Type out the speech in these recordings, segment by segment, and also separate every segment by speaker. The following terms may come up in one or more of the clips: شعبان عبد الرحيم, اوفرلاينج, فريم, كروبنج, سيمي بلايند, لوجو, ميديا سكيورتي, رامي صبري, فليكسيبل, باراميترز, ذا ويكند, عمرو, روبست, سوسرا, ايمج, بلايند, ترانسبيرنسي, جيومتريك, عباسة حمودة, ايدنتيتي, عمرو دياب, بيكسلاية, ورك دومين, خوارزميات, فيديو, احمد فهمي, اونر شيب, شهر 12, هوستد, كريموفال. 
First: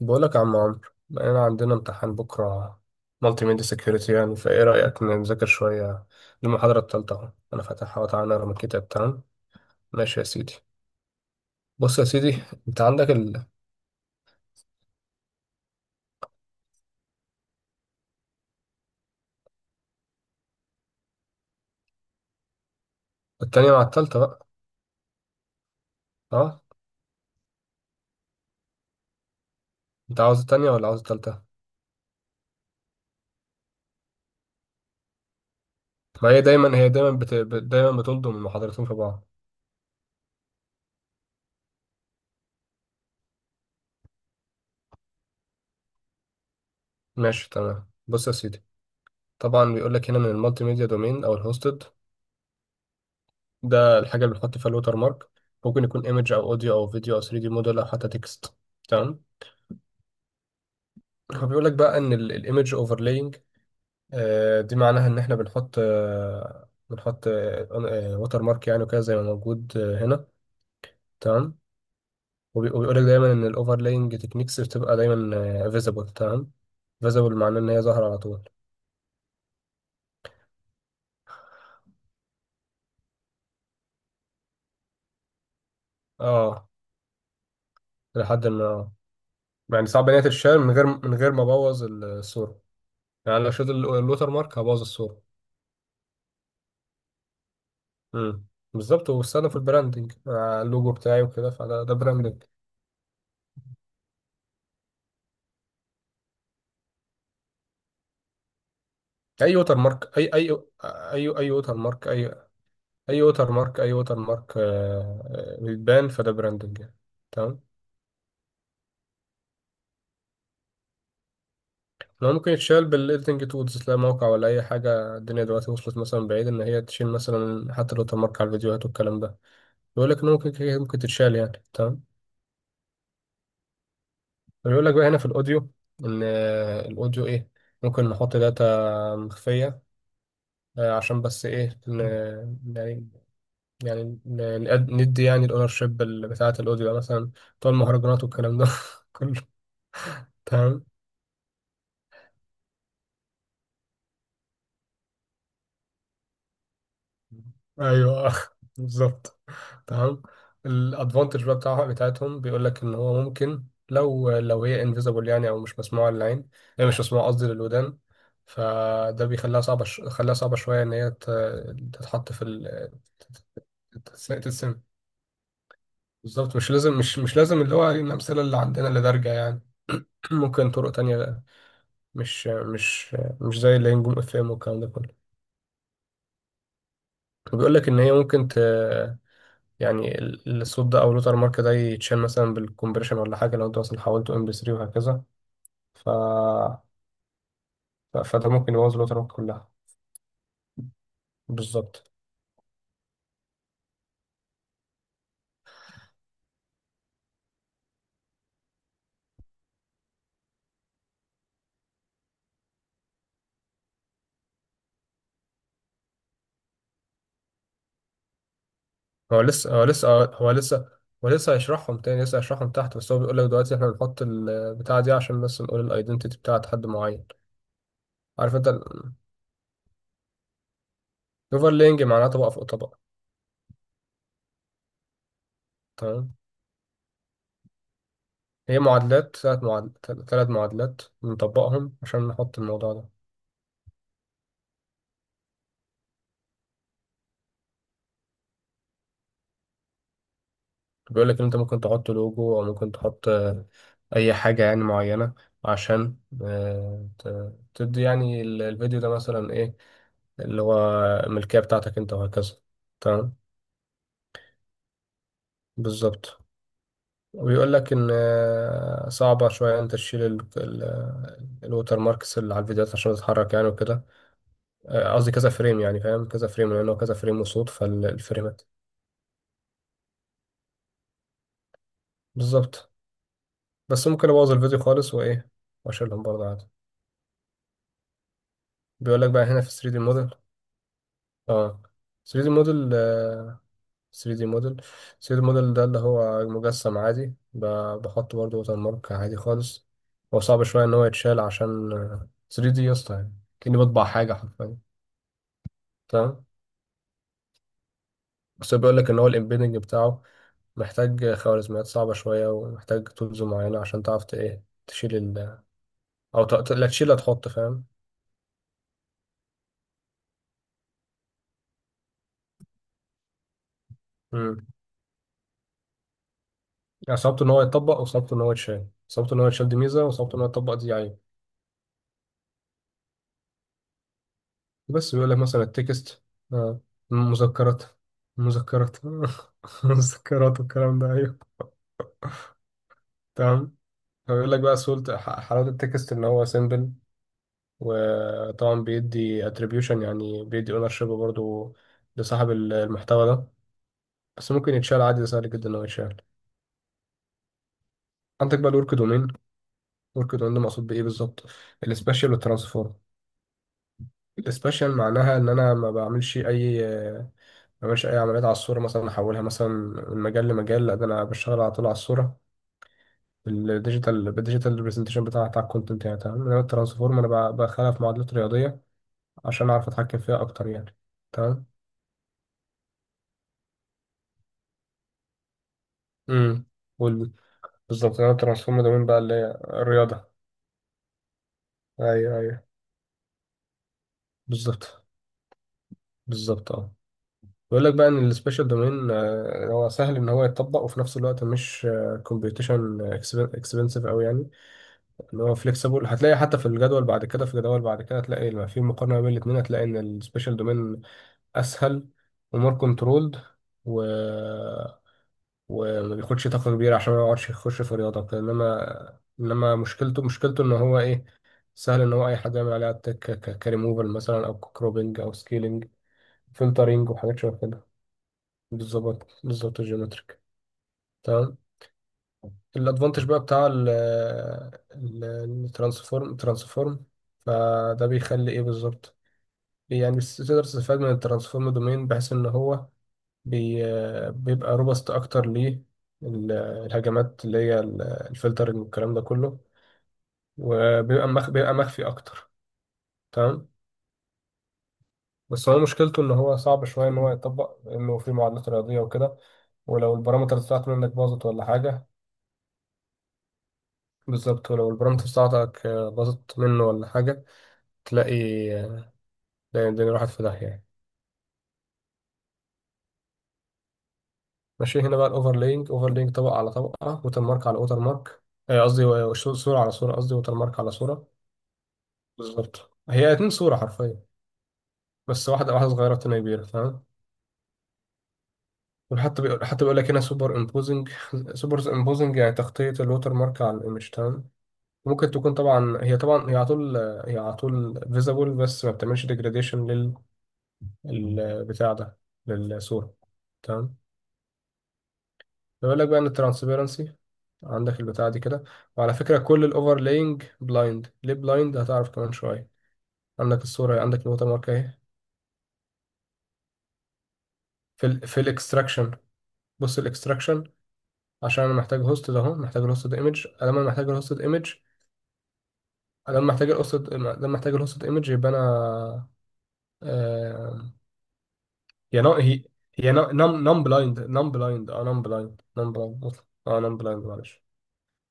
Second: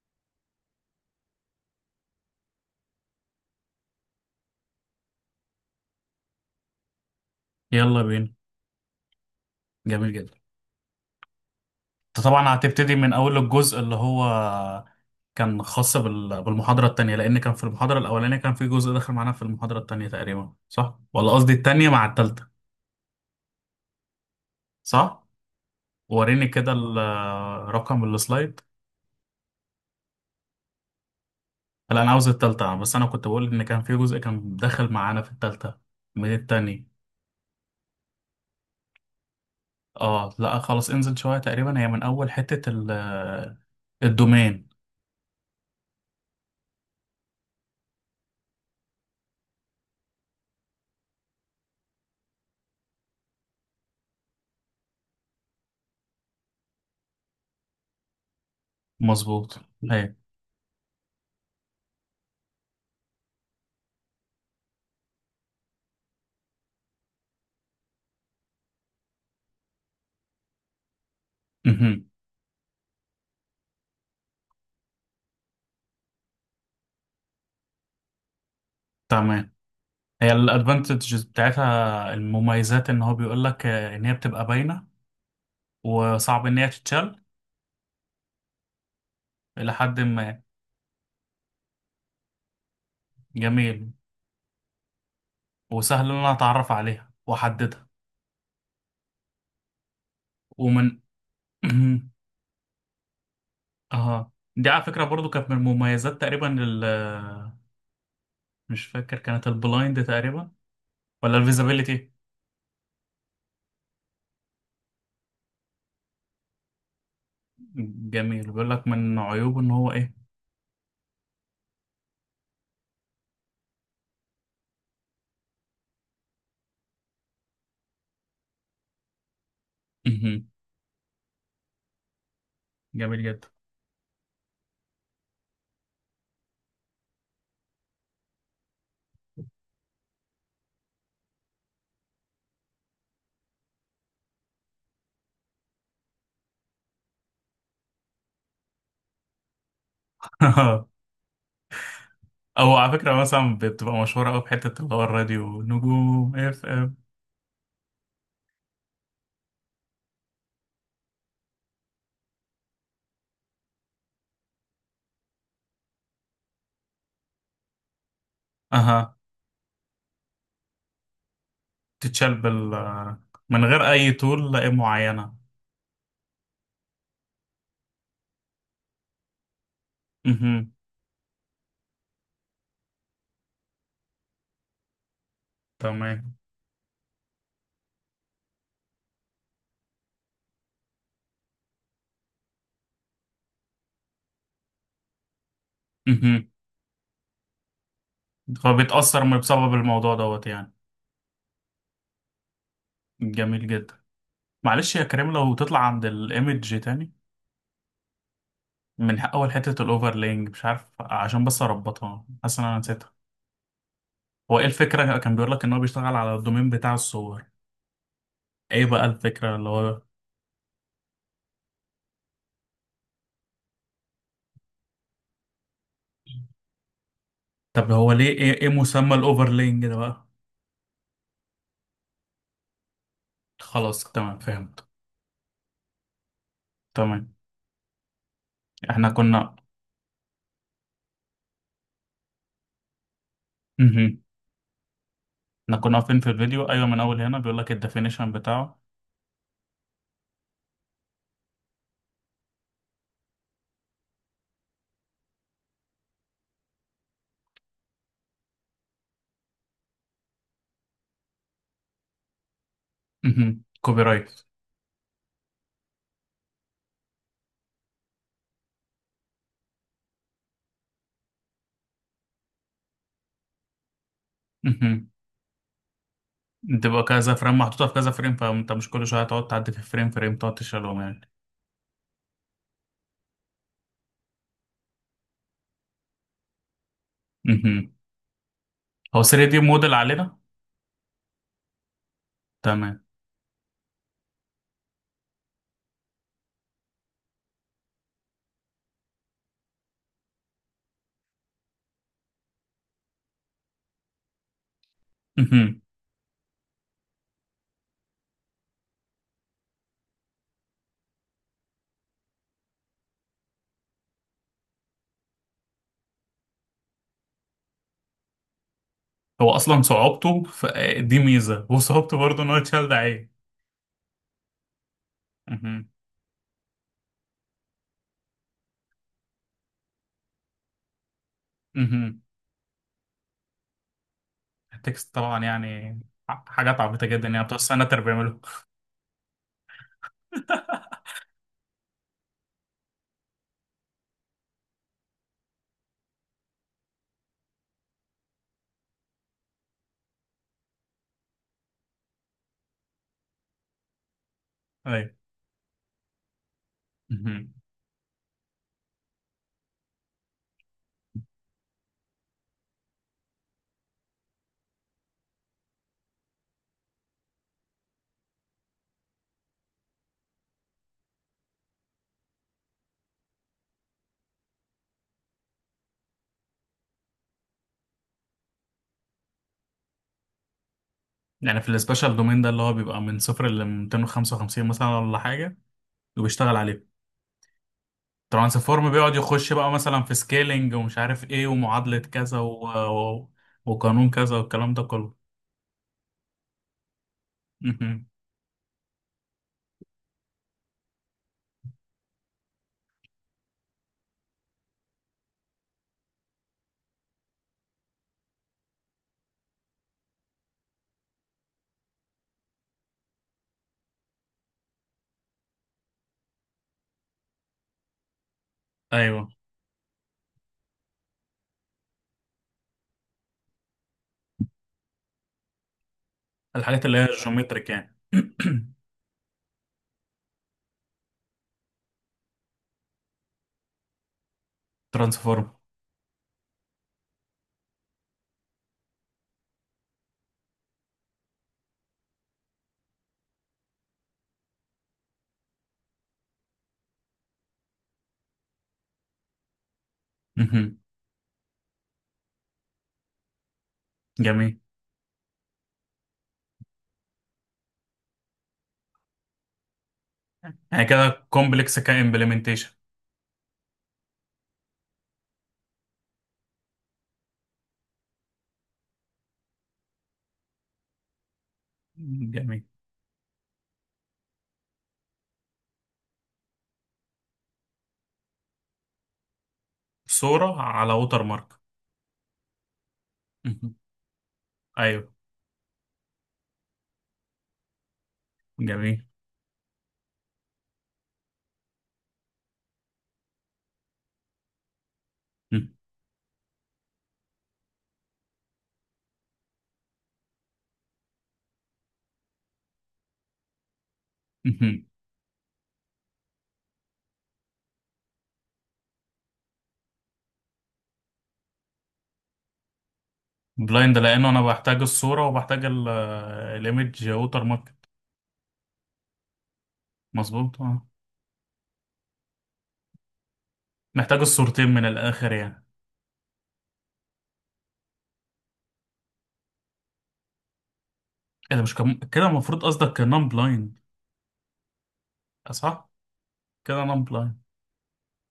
Speaker 1: بقولك يا عم عمرو، انا عندنا امتحان بكره مالتي ميديا سكيورتي. يعني فايه رايك نذاكر شويه للمحاضره التالتة؟ اهو انا
Speaker 2: يلا
Speaker 1: فاتحها وتعالى
Speaker 2: بينا.
Speaker 1: نقرا من الكتاب. تمام،
Speaker 2: جميل
Speaker 1: ماشي يا
Speaker 2: جدا.
Speaker 1: سيدي. بص يا
Speaker 2: انت
Speaker 1: سيدي،
Speaker 2: طبعا
Speaker 1: انت
Speaker 2: هتبتدي
Speaker 1: عندك
Speaker 2: من اول الجزء اللي هو كان خاص بالمحاضرة التانية، لان كان في المحاضرة الاولانية كان في جزء داخل معانا في المحاضرة التانية تقريبا، صح؟ ولا قصدي التانية مع التالتة.
Speaker 1: التانية مع التالتة بقى.
Speaker 2: صح. وريني
Speaker 1: اه
Speaker 2: كده رقم السلايد.
Speaker 1: انت عاوز التانية ولا عاوز التالتة؟
Speaker 2: لا انا عاوز التالتة، بس انا كنت بقول ان كان في جزء كان داخل معانا في التالتة
Speaker 1: ما
Speaker 2: من
Speaker 1: هي دايما،
Speaker 2: التاني.
Speaker 1: دايما بتلضم المحاضرتين في بعض.
Speaker 2: اه لا خلاص، انزل شوية، تقريبا هي من اول حتة الدومين.
Speaker 1: ماشي تمام، بص يا سيدي. طبعا بيقول لك هنا من المالتي ميديا دومين او الهوستد، ده الحاجه اللي بنحط فيها الوتر مارك. ممكن يكون ايمج او اوديو او فيديو او 3D موديل دي موديل او حتى تكست، تمام.
Speaker 2: مظبوط. هي
Speaker 1: هو بيقول لك بقى ان الايمج اوفرلاينج دي معناها ان احنا بنحط بنحط ووتر مارك، يعني وكده زي ما موجود هنا، تمام.
Speaker 2: مهم.
Speaker 1: وبيقول لك دايما ان الاوفرلاينج تكنيكس بتبقى دايما فيزبل، تمام. فيزبل معناه ان هي ظاهره على طول.
Speaker 2: تمام. هي الادفانتجز بتاعتها المميزات ان هو بيقول لك ان هي بتبقى باينه وصعب ان هي
Speaker 1: اه،
Speaker 2: تتشال
Speaker 1: لحد ما.
Speaker 2: الى
Speaker 1: يعني
Speaker 2: حد
Speaker 1: صعب ان هي
Speaker 2: ما.
Speaker 1: تتشال من غير، ما ابوظ الصوره. يعني لو شلت
Speaker 2: جميل،
Speaker 1: الوتر مارك هبوظ الصوره.
Speaker 2: وسهل ان انا اتعرف عليها واحددها.
Speaker 1: امم، بالظبط. وبستخدم في البراندنج مع اللوجو
Speaker 2: ومن
Speaker 1: بتاعي وكده، فده ده براندنج.
Speaker 2: اه، دي على فكره برضو كانت من المميزات تقريبا ال، مش فاكر، كانت
Speaker 1: اي ووتر
Speaker 2: البلايند
Speaker 1: مارك، اي
Speaker 2: تقريبا
Speaker 1: اي اي
Speaker 2: ولا
Speaker 1: اي ووتر مارك،
Speaker 2: الفيزابيليتي.
Speaker 1: اي ووتر مارك، اي ووتر مارك بيتبان، فده براندنج يعني، تمام.
Speaker 2: جميل. بيقول لك من عيوبه ان هو ايه.
Speaker 1: لو ممكن يتشال بالايديتنج تولز، لا موقع ولا اي حاجه. الدنيا دلوقتي وصلت مثلا بعيد ان هي تشيل مثلا حتى الووتر مارك على الفيديوهات والكلام ده. بيقول لك ان ممكن ممكن تتشال يعني، تمام.
Speaker 2: جميل جدا.
Speaker 1: بيقول لك بقى هنا في الاوديو ان الاوديو ايه، ممكن نحط داتا مخفيه، عشان بس ايه يعني، يعني ندي يعني الاونر شيب بتاعة الاوديو، مثلا بتوع المهرجانات والكلام ده كله، تمام.
Speaker 2: او على فكره مثلا بتبقى مشهوره قوي في حته اللي هو الراديو نجوم اف ام.
Speaker 1: ايوه بالظبط، تمام. الادفانتج بقى بتاعها بتاعتهم، بيقول لك ان هو ممكن لو هي انفيزبل يعني، او مش مسموعه للعين، هي مش مسموعه قصدي للودان.
Speaker 2: اها.
Speaker 1: فده بيخليها خليها صعبه شويه ان هي تتحط
Speaker 2: تتشال
Speaker 1: في
Speaker 2: بال، من غير أي طول لأ
Speaker 1: تتسمع.
Speaker 2: معينة.
Speaker 1: بالظبط، مش لازم، مش لازم اللي هو الامثله اللي عندنا اللي دارجه يعني. ممكن
Speaker 2: مهم.
Speaker 1: طرق تانية، مش مش مش زي اللي هي نجوم اف ام والكلام ده كله.
Speaker 2: تمام.
Speaker 1: بيقول لك ان هي ممكن ت، يعني الصوت ده او اللوتر مارك ده يتشال مثلا بالكمبريشن ولا حاجه، لو انت مثلا حولته ام بي MP3 وهكذا. ف...
Speaker 2: مهم.
Speaker 1: فده ممكن يبوظ اللوتر
Speaker 2: فبتأثر
Speaker 1: مارك كلها.
Speaker 2: بسبب الموضوع دوت يعني.
Speaker 1: بالظبط.
Speaker 2: جميل جدا. معلش يا كريم، لو تطلع عند الإيمج تاني من أول حتة الأوفرلينج، مش عارف، عشان بس أربطها، حاسس إن أنا نسيتها. هو إيه الفكرة؟ كان بيقول لك إن هو بيشتغل على الدومين بتاع الصور. إيه بقى
Speaker 1: هو
Speaker 2: الفكرة اللي
Speaker 1: لسه هو
Speaker 2: هو؟
Speaker 1: لسه هو لسه هو لسه هيشرحهم تاني، لسه هيشرحهم تحت، بس هو بيقول لك دلوقتي احنا بنحط البتاعه دي عشان بس نقول الايدنتيتي بتاعت حد معين.
Speaker 2: طب هو ليه
Speaker 1: عارف
Speaker 2: إيه
Speaker 1: انت،
Speaker 2: مسمى الأوفرلينج ده بقى؟
Speaker 1: الاوفرلينج معناه طبقه فوق طبقه،
Speaker 2: خلاص تمام، فهمت.
Speaker 1: تمام.
Speaker 2: تمام.
Speaker 1: هي
Speaker 2: إحنا
Speaker 1: معادلات،
Speaker 2: كنا،
Speaker 1: ثلاث معادلات ثلاث معادلات بنطبقهم عشان نحط الموضوع ده.
Speaker 2: احنا كنا واقفين في الفيديو، ايوه، من اول هنا بيقول لك الديفينيشن بتاعه.
Speaker 1: بيقول لك ان انت ممكن تحط لوجو او ممكن تحط اي حاجة يعني معينة، عشان تدي يعني الفيديو ده مثلا ايه، اللي هو الملكية بتاعتك انت وهكذا، تمام.
Speaker 2: مهم. كوبي رايت.
Speaker 1: بالظبط. وبيقول لك ان صعبة شوية انت تشيل الوتر ماركس اللي على الفيديوهات عشان تتحرك يعني وكده.
Speaker 2: مهم.
Speaker 1: قصدي كذا فريم يعني، فاهم كذا فريم، لانه
Speaker 2: بتبقى
Speaker 1: كذا
Speaker 2: كذا
Speaker 1: فريم
Speaker 2: فريم
Speaker 1: وصوت
Speaker 2: محطوطه في كذا فريم،
Speaker 1: فالفريمات.
Speaker 2: فانت مش كل شويه هتقعد تعدي في فريم تقعد تشيلهم يعني.
Speaker 1: بالظبط. بس ممكن ابوظ الفيديو خالص، وايه واشيلهم برضه عادي.
Speaker 2: مهم.
Speaker 1: بيقول
Speaker 2: هو
Speaker 1: لك بقى
Speaker 2: 3 دي
Speaker 1: هنا في
Speaker 2: موديل
Speaker 1: 3D موديل.
Speaker 2: علينا.
Speaker 1: اه، 3D موديل
Speaker 2: تمام.
Speaker 1: 3D موديل 3D موديل ده اللي هو مجسم عادي، بحط برضه وتر مارك عادي خالص. هو صعب شوية ان هو يتشال عشان 3D يا اسطى يعني، كأني بطبع حاجة حرفيا،
Speaker 2: مهم.
Speaker 1: تمام. بس هو بيقول لك ان هو الامبيدنج بتاعه محتاج خوارزميات صعبة شوية، ومحتاج تولز معينة عشان تعرف ايه تشيل ال، او لا تشيل لا تحط، فاهم.
Speaker 2: هو اصلا صعوبته دي ميزه، وصعوبته برضه ان هو يتشال، ده عيب. مهم.
Speaker 1: صعبته ان هو يتطبق وصعبته ان هو يتشال. صعبته ان هو يتشال دي ميزه، وصعبته ان هو يتطبق دي عيب.
Speaker 2: مهم. التكست
Speaker 1: بس بيقول لك
Speaker 2: طبعا
Speaker 1: مثلا
Speaker 2: يعني،
Speaker 1: التكست،
Speaker 2: حاجات
Speaker 1: آه،
Speaker 2: عبيطه جدا يعني، بتوع
Speaker 1: المذكرات،
Speaker 2: السناتر بيعملوا.
Speaker 1: المذكرات المذكرات والكلام ده، ايوه تمام. فبيقول لك بقى سهولة، حلاوة التكست ان هو سيمبل، وطبعا بيدي اتريبيوشن يعني بيدي اونر شيب برضه لصاحب المحتوى ده. بس ممكن يتشال
Speaker 2: ايوه.
Speaker 1: عادي، ده سهل جدا ان هو يتشال.
Speaker 2: مهم.
Speaker 1: عندك بقى الورك دومين. الورك دومين ده مقصود بايه بالظبط؟ السبيشال والترانسفورم. السبيشال معناها ان انا ما بعملش ما بعملش اي عمليات على الصوره، مثلا احولها مثلا من مجال لمجال، لا ده انا بشتغل على طول على الصوره. بالديجيتال، ريبرزنتيشن بتاع الكونتنت يعني، تمام. انما الترانسفورم انا بخلها في معادلات رياضيه عشان اعرف اتحكم فيها اكتر يعني،
Speaker 2: يعني
Speaker 1: تمام.
Speaker 2: في السبيشال دومين ده اللي هو بيبقى من صفر ل 255 مثلا ولا حاجه، وبيشتغل
Speaker 1: امم،
Speaker 2: عليه.
Speaker 1: وال- بالظبط. انا الترانسفورم
Speaker 2: ترانسفورم
Speaker 1: دومين
Speaker 2: بيقعد
Speaker 1: بقى اللي هي
Speaker 2: يخش بقى مثلا في
Speaker 1: الرياضه.
Speaker 2: سكيلينج ومش عارف ايه ومعادلة كذا
Speaker 1: ايوه.
Speaker 2: و... و... وقانون كذا والكلام ده
Speaker 1: بالظبط،
Speaker 2: كله.
Speaker 1: اه. بيقول لك
Speaker 2: مهم.
Speaker 1: بقى ان السبيشال دومين هو سهل ان هو يتطبق، وفي نفس الوقت مش كومبيوتيشن اكسبنسيف قوي يعني، اللي هو فليكسيبل. هتلاقي حتى في الجدول بعد كده، في جدول بعد كده هتلاقي لما في مقارنة بين الاثنين هتلاقي ان السبيشال دومين اسهل، ومور كنترولد، و وما بياخدش طاقة كبيرة عشان ما يقعدش يخش في رياضة وكده. انما
Speaker 2: ايوه.
Speaker 1: انما مشكلته ان هو ايه، سهل ان هو اي حد يعمل عليها اتاك، كريموفال مثلا او كروبنج او سكيلينج،
Speaker 2: الحاجات اللي هي
Speaker 1: فلترنج وحاجات شبه
Speaker 2: الجيومتريك
Speaker 1: كده.
Speaker 2: يعني.
Speaker 1: بالظبط، الجيومتريك، تمام. الادفانتج بقى بتاع ال، ال-
Speaker 2: ترانسفورم.
Speaker 1: الترانسفورم، فده بيخلي ايه بالظبط، يعني تقدر تستفاد من الترانسفورم دومين بحيث ان هو بي بيبقى روبست اكتر ليه، الهجمات اللي هي الفلترنج والكلام ده كله.
Speaker 2: مهم.
Speaker 1: وبيبقى مخ بيبقى مخفي اكتر، تمام.
Speaker 2: جميل.
Speaker 1: بس هو مشكلته ان هو صعب شويه ان هو يطبق، انه في معادلات رياضيه وكده، ولو البارامترز
Speaker 2: يعني
Speaker 1: بتاعته منك
Speaker 2: كده
Speaker 1: باظت ولا
Speaker 2: كومبلكس
Speaker 1: حاجه.
Speaker 2: كامبلمنتيشن.
Speaker 1: بالظبط، ولو البارامترز بتاعتك باظت منه ولا حاجه، تلاقي تلاقي الدنيا راحت في داهية يعني.
Speaker 2: جميل.
Speaker 1: ماشي. هنا بقى الأوفرلينج، أوفرلينج طبقة على طبقة، ووتر مارك على ووتر مارك. قصدي صورة على صورة، قصدي ووتر
Speaker 2: صورة
Speaker 1: مارك على
Speaker 2: على ووتر
Speaker 1: صورة.
Speaker 2: مارك.
Speaker 1: بالظبط، هي اتنين
Speaker 2: مهم.
Speaker 1: صورة حرفيا،
Speaker 2: ايوه.
Speaker 1: بس واحدة واحدة صغيرة والتانية كبيرة، فاهم.
Speaker 2: جميل.
Speaker 1: وحتى بيقول حتى بيقول لك هنا سوبر امبوزنج. سوبر امبوزنج يعني تغطية الووتر مارك على الايمج، تمام. ممكن تكون، طبعا هي على طول، هي على طول فيزابل، بس ما بتعملش ديجراديشن للبتاع ده، للصورة، تمام. بيقول لك بقى ان الترانسبيرنسي، عندك البتاع دي كده. وعلى فكرة كل الاوفرلاينج بلايند. ليه بلايند؟ هتعرف كمان شوية. عندك
Speaker 2: بلايند
Speaker 1: الصورة، عندك
Speaker 2: لانه انا
Speaker 1: الووتر مارك
Speaker 2: بحتاج
Speaker 1: اهي.
Speaker 2: الصورة وبحتاج الايمج ووتر مارك.
Speaker 1: في الاكستراكشن. بص
Speaker 2: مظبوط،
Speaker 1: الاكستراكشن،
Speaker 2: اه.
Speaker 1: عشان انا محتاج هوست ده اهو، محتاج الهوستد ايمج.
Speaker 2: محتاج الصورتين من الاخر يعني.
Speaker 1: لما محتاج الهوستد ايمج يبقى انا آه...
Speaker 2: ايه ده مش
Speaker 1: هي
Speaker 2: كده
Speaker 1: نو هي
Speaker 2: المفروض قصدك
Speaker 1: هي
Speaker 2: نون
Speaker 1: نم
Speaker 2: بلايند.
Speaker 1: نم بلايند نم بلايند اه نم بلايند
Speaker 2: صح،
Speaker 1: نم بلايند اه
Speaker 2: كده
Speaker 1: نم
Speaker 2: نون
Speaker 1: بلايند
Speaker 2: بلايند.
Speaker 1: معلش،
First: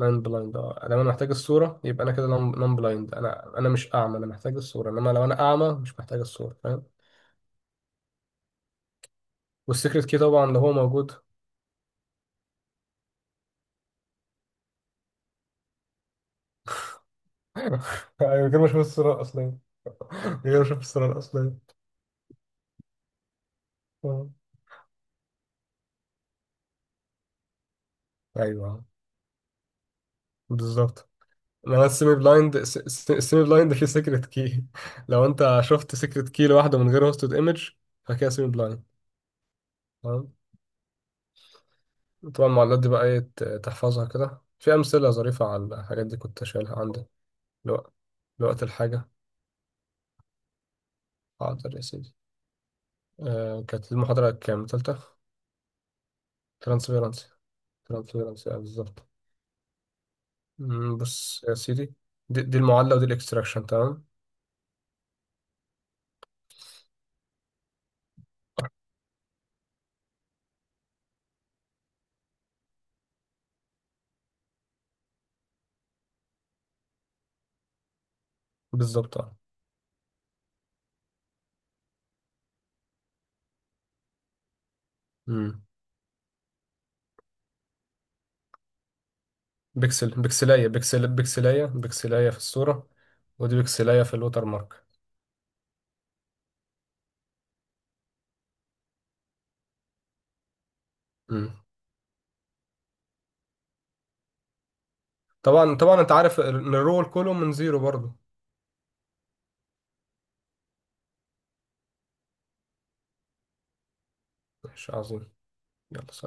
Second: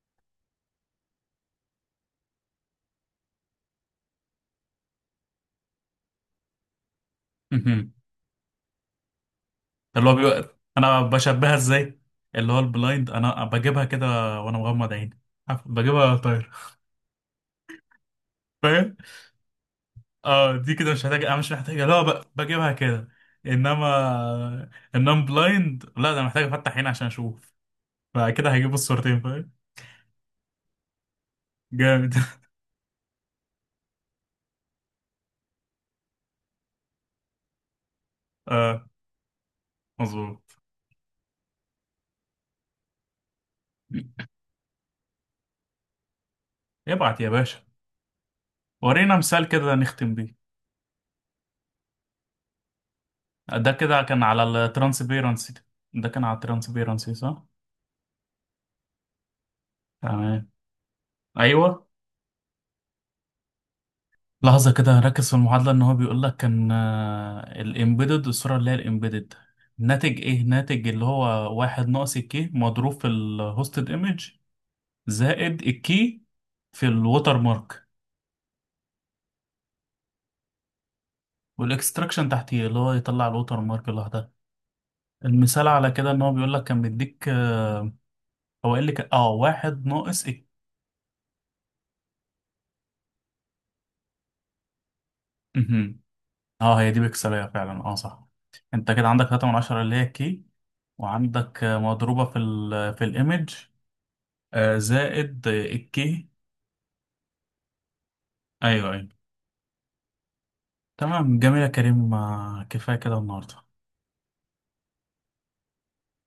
Speaker 1: نان بلايند. اه لما انا محتاج الصورة يبقى انا كده نان بلايند، انا مش اعمى، انا محتاج الصورة. انما لو انا اعمى مش محتاج الصورة، فاهم. والسيكريت
Speaker 2: اللي هو
Speaker 1: كي طبعا
Speaker 2: بيبقى
Speaker 1: لو هو
Speaker 2: انا
Speaker 1: موجود.
Speaker 2: بشبهها ازاي. اللي هو البلايند انا بجيبها كده وانا مغمض عيني، عارف، بجيبها طاير.
Speaker 1: ايوه، من غير ما اشوف
Speaker 2: فاهم.
Speaker 1: الصورة الاصلية، من غير
Speaker 2: اه،
Speaker 1: ما
Speaker 2: دي
Speaker 1: اشوف
Speaker 2: كده مش
Speaker 1: الصورة
Speaker 2: محتاجه، انا مش
Speaker 1: الاصلية
Speaker 2: محتاجه، لا بجيبها كده.
Speaker 1: آه.
Speaker 2: انما النون بلايند لا، ده أنا محتاج افتح عيني عشان اشوف. فكده هجيب
Speaker 1: ايوه
Speaker 2: الصورتين فاهم.
Speaker 1: بالظبط. انما
Speaker 2: جامد.
Speaker 1: السيمي بلايند، السيمي بلايند فيه سيكريت كي. لو انت شفت سيكريت كي لوحده من غير هوستد ايمج، فكده سيمي بلايند،
Speaker 2: اه،
Speaker 1: تمام.
Speaker 2: مظبوط.
Speaker 1: طبعا المعادلات دي بقى ايه، تحفظها كده. في امثله ظريفه على الحاجات دي كنت شايلها عندي،
Speaker 2: ابعت يا باشا.
Speaker 1: لو- لوقت الحاجه.
Speaker 2: ورينا مثال كده نختم بيه.
Speaker 1: حاضر يا سيدي. آه
Speaker 2: ده
Speaker 1: كانت
Speaker 2: كده كان
Speaker 1: المحاضرة
Speaker 2: على
Speaker 1: كام، تالتة؟
Speaker 2: الترانسبيرنسي. ده كان على الترانسبيرنسي
Speaker 1: ترانسفيرنس،
Speaker 2: صح؟
Speaker 1: آه بالظبط.
Speaker 2: تمام.
Speaker 1: مم، بص يا
Speaker 2: ايوه.
Speaker 1: سيدي، دي المعادلة ودي الاكستراكشن، تمام.
Speaker 2: لحظة كده، ركز في المعادلة. ان هو بيقول لك كان الامبيدد، الصورة اللي هي الامبيدد، ناتج ايه؟ ناتج اللي هو واحد ناقص الكي مضروب في الهوستد ايمج، زائد الكي في الوتر مارك.
Speaker 1: بالظبط اه.
Speaker 2: والاكستراكشن تحتيه اللي هو يطلع الوتر مارك لوحدها.
Speaker 1: مم،
Speaker 2: المثال على كده ان هو بيقول لك كان بيديك آه، هو قال لك اه واحد ناقص
Speaker 1: بيكسلاية، بيكسلاية في الصورة، ودي بيكسلاية في الوتر مارك.
Speaker 2: ايه. اه هي دي بيكسلية فعلا، اه صح. انت كده عندك 3 من 10 اللي هي الكي،
Speaker 1: مم.
Speaker 2: وعندك آه، مضروبة في ال، في الايمج، آه، زائد آه،
Speaker 1: طبعا انت
Speaker 2: الكي.
Speaker 1: عارف ان الرول كله من زيرو برضه.
Speaker 2: ايوه ايوه. تمام جميل يا كريم، آه، كفاية كده النهاردة.
Speaker 1: ماشي عظيم، يلا سلام.